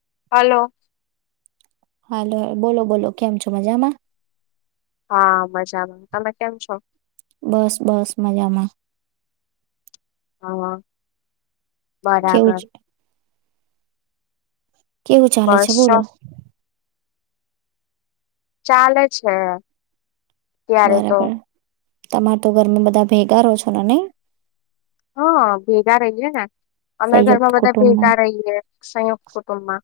[inaudible] હાલ બોલો બોલો કેમ છો મજામાં. હા મજામાં તમે કેમ છો. બસ બસ મજામાં. [inaudible] કેવું બરાબર. ચ- કેવું ચાલે છે બસ જો, બોલો? ચાલે છે, ત્યારે તો તમાર તો ઘરમે બધા ભેગા રહો છો નને? હા ભેગા રહીએ ને અમે સંયુક્ત ઘરમાં બધા કુટુંબમાં ભેટા રહીએ સંયુક્ત કુટુંબમાં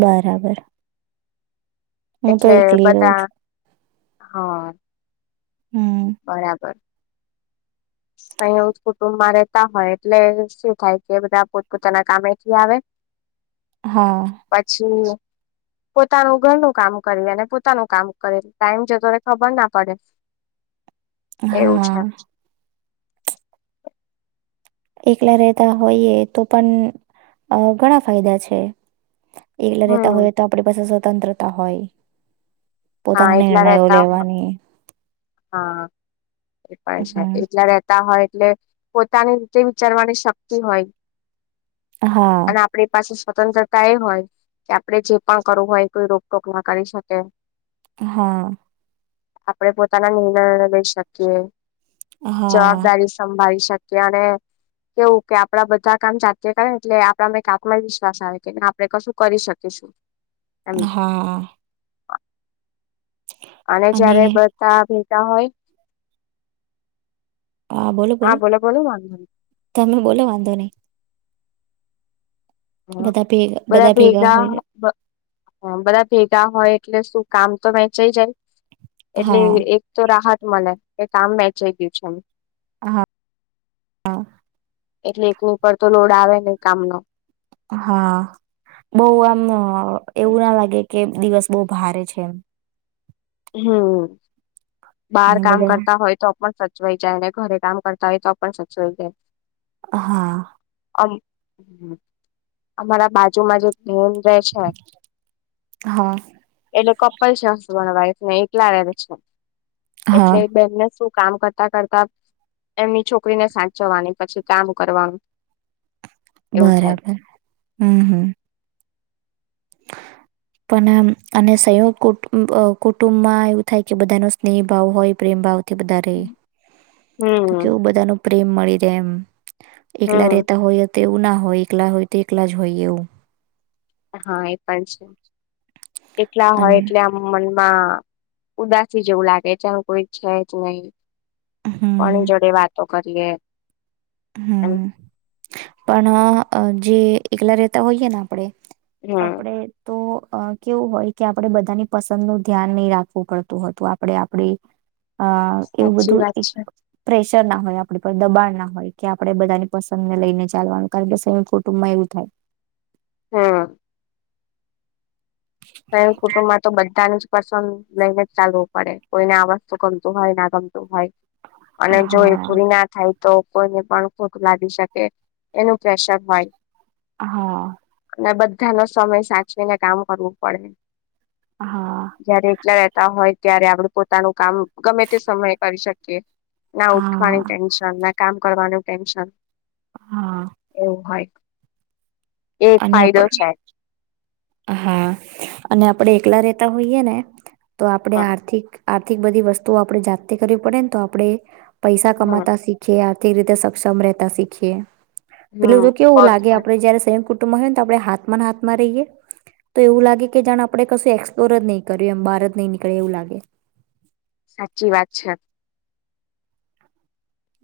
બરાબર હું તો એટલે એકલી રહું બધા છું. હા હમ્મ બરાબર અહીં એ કુટુંબ મારે હોય એટલે શું થાય, કે બધા પોતપોતાના કામેથી આવે હા પછી પોતાનું ઘરનું કામ કર અને પોતાનું કામ કરે ટાઈમ છેતો, ખબર ના પડે એવું છે હા એકલા રહેતા હોઈએ તો પણ ઘણા ફાયદા છે, એકલા રહેતા હમ હોય તો આપણી પાસે સ્વતંત્રતા હોય હા પોતાના એટલા નિર્ણયો રહેતા હોય. લેવાની, હા, એ પણ છે હમ એટલા રતા હોય એટલે પોતાની રીતે વિચારવાની શક્તિ હોય, હા અને આપડ પાસે સ્વતંત્રતા એ હોય કે આપડે જે પણ કરું હોય કોઈ રોકટોક ના કરી શકે હા આપડે પોતે તલા નિર્ણ લ શક્ય હા જવાબદારી સંભાળી શકે, કે કેવું કે આપડા બધા કામ જાતે કરેને એટલે આપણામાં એક આત્મવિશ્વાસ આવે કે આપડણે કશું કરી શકીશું. એમ હા, અને જયારે બધા ત હોય હા બોલો બોલો વાંધ તમે બોલો વાંધો નહી, હ બધા ભેગા બધા ભેગા હોય હા બધા ભેગા હોય એટલે શું કામ તો [unintelligible] જાય. એટલે હા એક તો રાહત. મને એ કામ વચાઈ ગયું છે. હા હા. એટલે [unintelligible] ઉપર તો લોડ આવે નહ કામનો. હા [unintelligible] આમ એવું ના લાગે કે. દિવસ બહુ ભારે છે, એમ. હમ. બહાર અને કામ બધા કરતા હોય તો પણ સ ચવાઈ જાય ને ઘરે કામ કરતા હોય તો પણ સચવાઈ જાય. હા. અમારા બાજુમાં જ [unintelligible] ધન હા [unintelligible] એલે પૈસા [unintelligible] [unintelligible] છે. હા એટલે [unintelligible] શું. કામ કરતા કરતા એમની છોકરીને સાચવાની પછી કામ કરવાનું. એવું થાય બરાબર હમ હમ. પણ આ અને સંયોગુું કુટુંબમાં એવું થાય કે બધા ન સ્નેહ ભાવ હોય પ્રેમ ભાવ. બારે તો હમ કેવું બધાનું. પ્રેમ મળી રહે એમ. એકલા હમ રહેતા હોય. તો એવું ના હોય એકલા હોય તો એકલા જ હોય એવું. હા એ પણ છે. એટલા હોય અને એટલે આમ મનમાં. ઉદાસી જેવું લાગેનું કોઈ છે, જ [unintelligible] કોની હમ જોડે વાતો. [unintelligible] એમ હમ [unintelligible] જે એકલા રહેતા હોઈએ ને આપણે. હમ આપડે તો. અ કેવું હોય કે આપણે બધાની પસંદ નું ધ્યાન નહી રાખવું પડતું હતું આપણે આપડી. અ એવું સાચી બધું વાત છે. [inaudible] ના હોય આપડ [unintelligible] દબાણ ના હોય. કે આપણેે બધાની પસંદને લઈને ચાલવાનું કારણ કે [unintelligible] કુટુંબમાં એવું થાય. હા. ત કુટુંબમાં તો બધાને જ પસંદ લઈને જ ચાલવું પડે કોઈને આવાજ તો ગમતું હોય ના ગમતું હોય અને જો એ હા પૂરી ના થાય તો કોઈને પણ ખોટ લાગી શકે એનું જૈશખભાઈ હા અને બધા બધા નો સમય સાચવીને કામ કરવું પડ હા જયારે એકલા રહેતા હોય ત્યારે આપડ પોતાનું કામ ગમે તે સમયે કરી શકીએ ના ઉઠવાની હા ટેન્શન ના કામ કરવાનું ટેન્શન [inaudible] હા એક અને ફાયદો આપણ છે હા અને આપડે એકલા રેતા હોઈએ ને તો આપણે હમ આર્થિક આર્થિક બધી વસ્તુઓ આપણે જાતે કરવી પડે ને તો આપણે પૈસા હમ કમાતા શીખે આ રીતે સક્ષમ રતા શીખીએ પેલ હમ તો કેવું પગ લાગે આપડે જયારે સયકુ મહેંત આપણે હાથમાં હાથમાં રહીયએ તો એવું લાગે કે જાણ આપડે કશું એક્સપ્લોર જ નહીં કર્યું એમ બહાર જ નહી નીકળે એવું લાગે સાચી વાત છે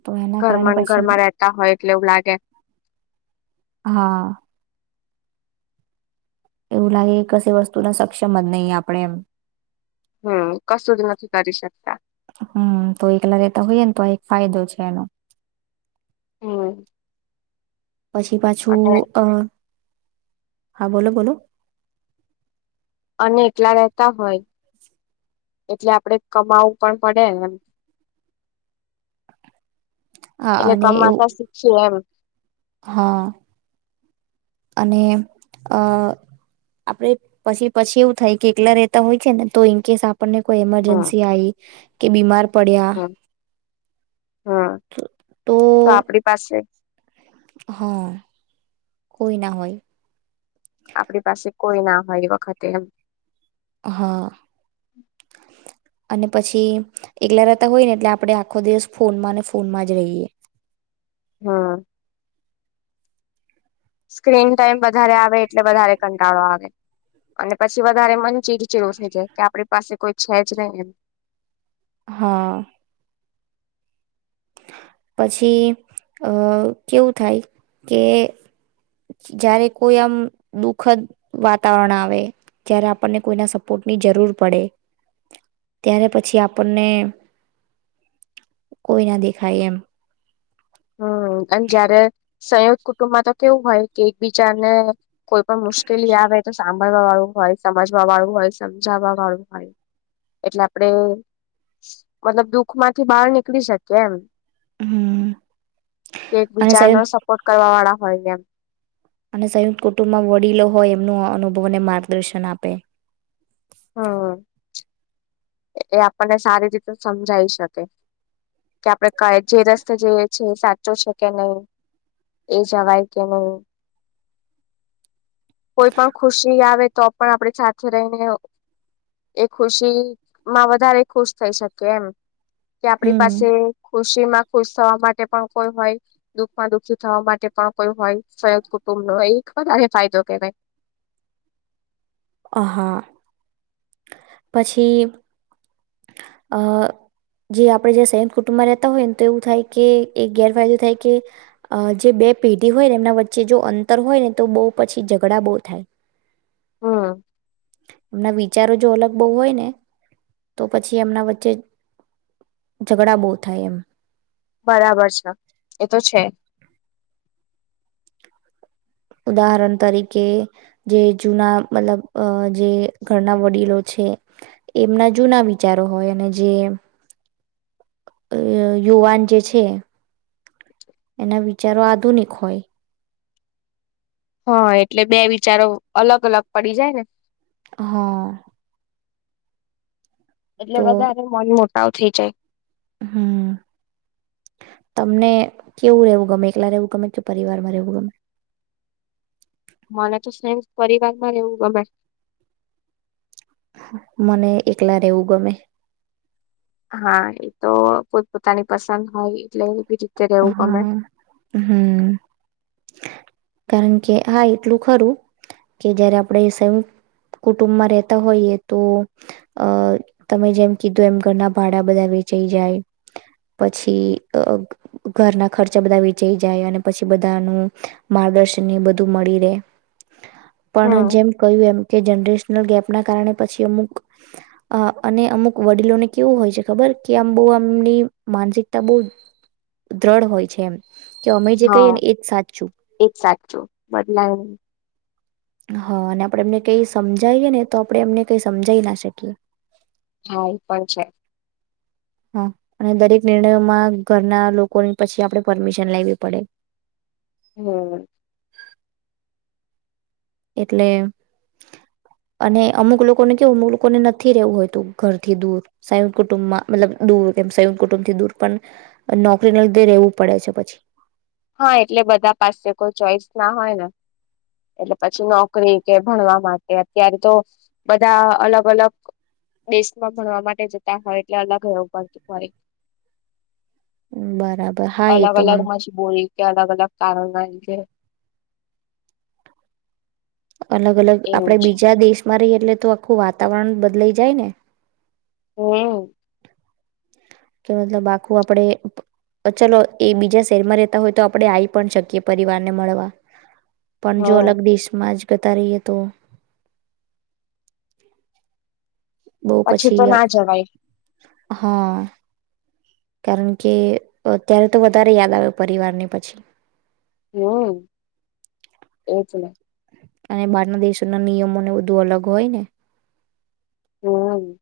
તો એના કારણે ઘરમાં પછી ઘરમાં રતા હોય એટલે એવું લાગે હા એવું લાગે કે કશ વસ્તુ ના સક્ષમ જ નહીં આપણેે એમ હમ કશું જ નથી કરી શકતા હમ તો એકલા રહેેતા હોઈય ને તો એક ફાયદો છે એનો હમ પછી અને પાછું અ હા બોલો બોલો અને એટલા રહેેતા હોય એટલે આપડે કમાવવું પણ પડે એમ હા એટલે અને એવું કમાતા શીખી એમ હા અને અ આપડે પછી પછી એવું થાય કે એકલા રહેેતા હોય છે ને તો ઇનકેસ આપને કોઈ હમ એમરજન્સી આવી કે બીમાર પડ્યા હમ હમ તો આપડી પાસે હા કોઈ ના હોય આપણી પાસે કોઈ ના હોય એ વખતે એમ હા. અને પછી એકલા રહેતા હોય ને એટલે આપણે આખો દિવસ ફોનમાં ને ફોનમાં જ રહીએ. હા. સ્ક્રીન ટાઈમ વધારે આ વે એટલે વધારે કંટાળો આવે. અને પછી વધારે મને ચીડ ચડો થઈ જાય કે આપડે પાસે કોઈ છે જ નહીં. હા. પછી અ કેવું થાય કે જયારે કોઈ આમ દુખદ વાતાવરણ આવે જય્યારે આપણને કોઈના સપોર્ટ ની જરૂર પડે, ત્યારે પછી આપણને કોઈના દે થાય એમ હમ અને જયારે સંયક્ત કુટુંબમાં તો કેવું હોય કે એક બીજાને કોઈ પણ મુશ્કેલી આવે તો સા વા વાળું હોય, સમજવા વાળું હોય, સમજાવવા વાળું હોય, એટલે આપડે મતલબ દુખ માંથી બહાર નીકળી શકીએ. એમ હમ્મ. કે એક બિચાર નો સપોર્ટ કરવા વાળા હોય એમ અને સંયુક્ત કુટુંબમાં વડીલો હોય એમનું અનુભવને માર્ગદર્શન આપે. હમ્મ, એ આપણને સારી રીતે સમજાઈ શકે. કે આપણે કઈ જે રસ્તે જઈએ છી એ સાચો છે કે નહી એ જવાય કે નહી. કોઈ પણ ખુશી આવે તો પણ આપડી સાથે રહીને એ ખુશી માં વધારે ખુશ થઈ શકે એમ. કે આપડી હમ પાસે ખુશી માં ખુશ થવા માટે પણ કોઈ હોય દુઃખમાં દુઃખી થવા માટે પણ કોઈ હોય, સરદ કુટુંબ નો એક વધારે ફાયદો. કહેવાય. હા. પછી અ જે આપણે જે સંયુક્ત કુટુંબમાં રહેતા હોય ને તો એવું થાય કે એક ગેરફાયદો થાય, કે જે બે પેઢી હોય ને એમના વચ્ચે જો અંતર હોય ને તો બહુ પછી ઝઘડા બહુ થાય. હમ ના બી બચારો જો અલગ બહુ હોય ને તો પછી એમના વચ્ચે ઝઘડા બહુ થાય, એમ બરાબર છે, એ તો છે. ઉદાહરણ તરીકે જે જૂના મતલબ જે ઘરના વડીલો છે. એમના જૂના વિચારો હોય અને જે યુવાન જે છે, એના વિચારો આધુનિક હોય. હા એટલે બે વિચારો અલગ-અલગ પડી જાય ને હા. એટલે વધારે મન સાવ થય જાય. હમ્મ, તમને કેવું રહેવું ગમે એકલા રહેવું ગમે કે પરિવારમાં રહેવું ગમે. મને તો સેમ પરિવાર માં રહેવું ગમે. મને એકલા રહેવું ગમે. હા એ તો પોતપતાની પસંદ હોય એટલે બીજું હા, હમ્મ. કારણ કે હા એટલું ખરું કે જયારે આપણે સંયુક્ત કુટુંબમાં રહેતા હોઈએ તો અ તમે જેમ કીધું એમ ઘરના ભાડા બધા વેચાઈ જાય પછી ઘરના ખર્ચા બધા વેચઈ જાય અને પછી બધાનું માર્ગદર્શન એ બધું મળી રે પણ હમ જેમ કયુ એમ કે જનરેશનલ ગેપના કારણે પછી અમુક અ અને અમુક વડીલોને કેવું હોય છે ખબર કે આમ બહુ આમની માનસિકતા બહુ દ્રળ હોય છે એમ કે અમે જે કહીએ હા ને એજ સાચું એજ સાચું બદલાય હા અને આપણે એમને કઈ સમજાવીએ ને તો આપણે એમને કઈ સમજાઈ ના શકીએ. હા એ પણ છે. હા અને દરેક નિર્ણયોમાં ઘરના લોકોની પછી આપણે પરમિશન લેવી પડે હમ એટલે અને અમુક લોકોને કેવું અમુક લોકોને નથી રેવું હોયતું ઘરથી દૂર સંયુક્ત કુટુંબમાં મતલબ દૂર એમ સંયુક્ત કુટુંબથી દૂર પણ નોકરી ના લીધે રેવું પડે છે પછી હા એટલે બધા પાસે કોઈ ચોઈસ ના હોય ને એટલે પછી નોકરી કે ભણવા માટે અત્યારે તો બધા અલગ અલગ દેશમાં ભણવા માટે જતા હોય એટલે અલગ રેવું પડતું હોય. બરાબર હા એ અલગ તો અલગ મને માછી બોલી કે અલગ અલગ કારણ કે અલગ અલગ એવું આપડે છે. બીજા દેશમાં રહીએ. એટલે તો આખું વાતાવરણ બદલાઈ જાય ને હમ કે મતલબ આખું આપડે ચલો એ બીજા શહેરમાં રેતા હોય તો આપણેે આવી પણ શકીએ પરિવારને મળવા પણ જો અલગ હમ દેશમાં જ- જતા રહીએ તો બોવ તો પછી ના જવાય હા કારણ કે અત્યારે તો વધારે યાદ આવે પરિવારને પછી હમ એજ ને અને બહારના દેશો ના નિયમોને બધું અલગ હોય ને હમ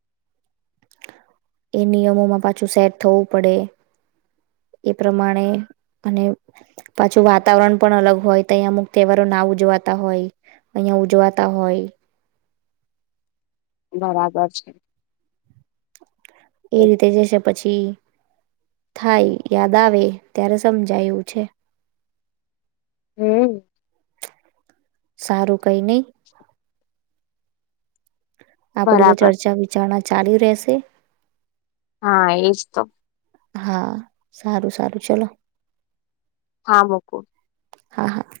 એ નિયમોમાં પાછું સેટ થવું પડે એ પ્રમાણે અને પાછું વાતાવરણ પણ અલગ હોય તો અહીંયા અમુક તહેવારો ના ઉજવાતા હોય અહિયાં ઉજવાતા હોય બરાબર છે. એ રીતે જે પછી થાય યાદ આવે ત્યારે સમજાયું છે. હમ સારું કઈ નહી આપડી તો બરાબર ચર્ચા વિચારણા ચાલી રહેશે હા એજ તો હા સારું સારું ચલો હા મોકુ હા હા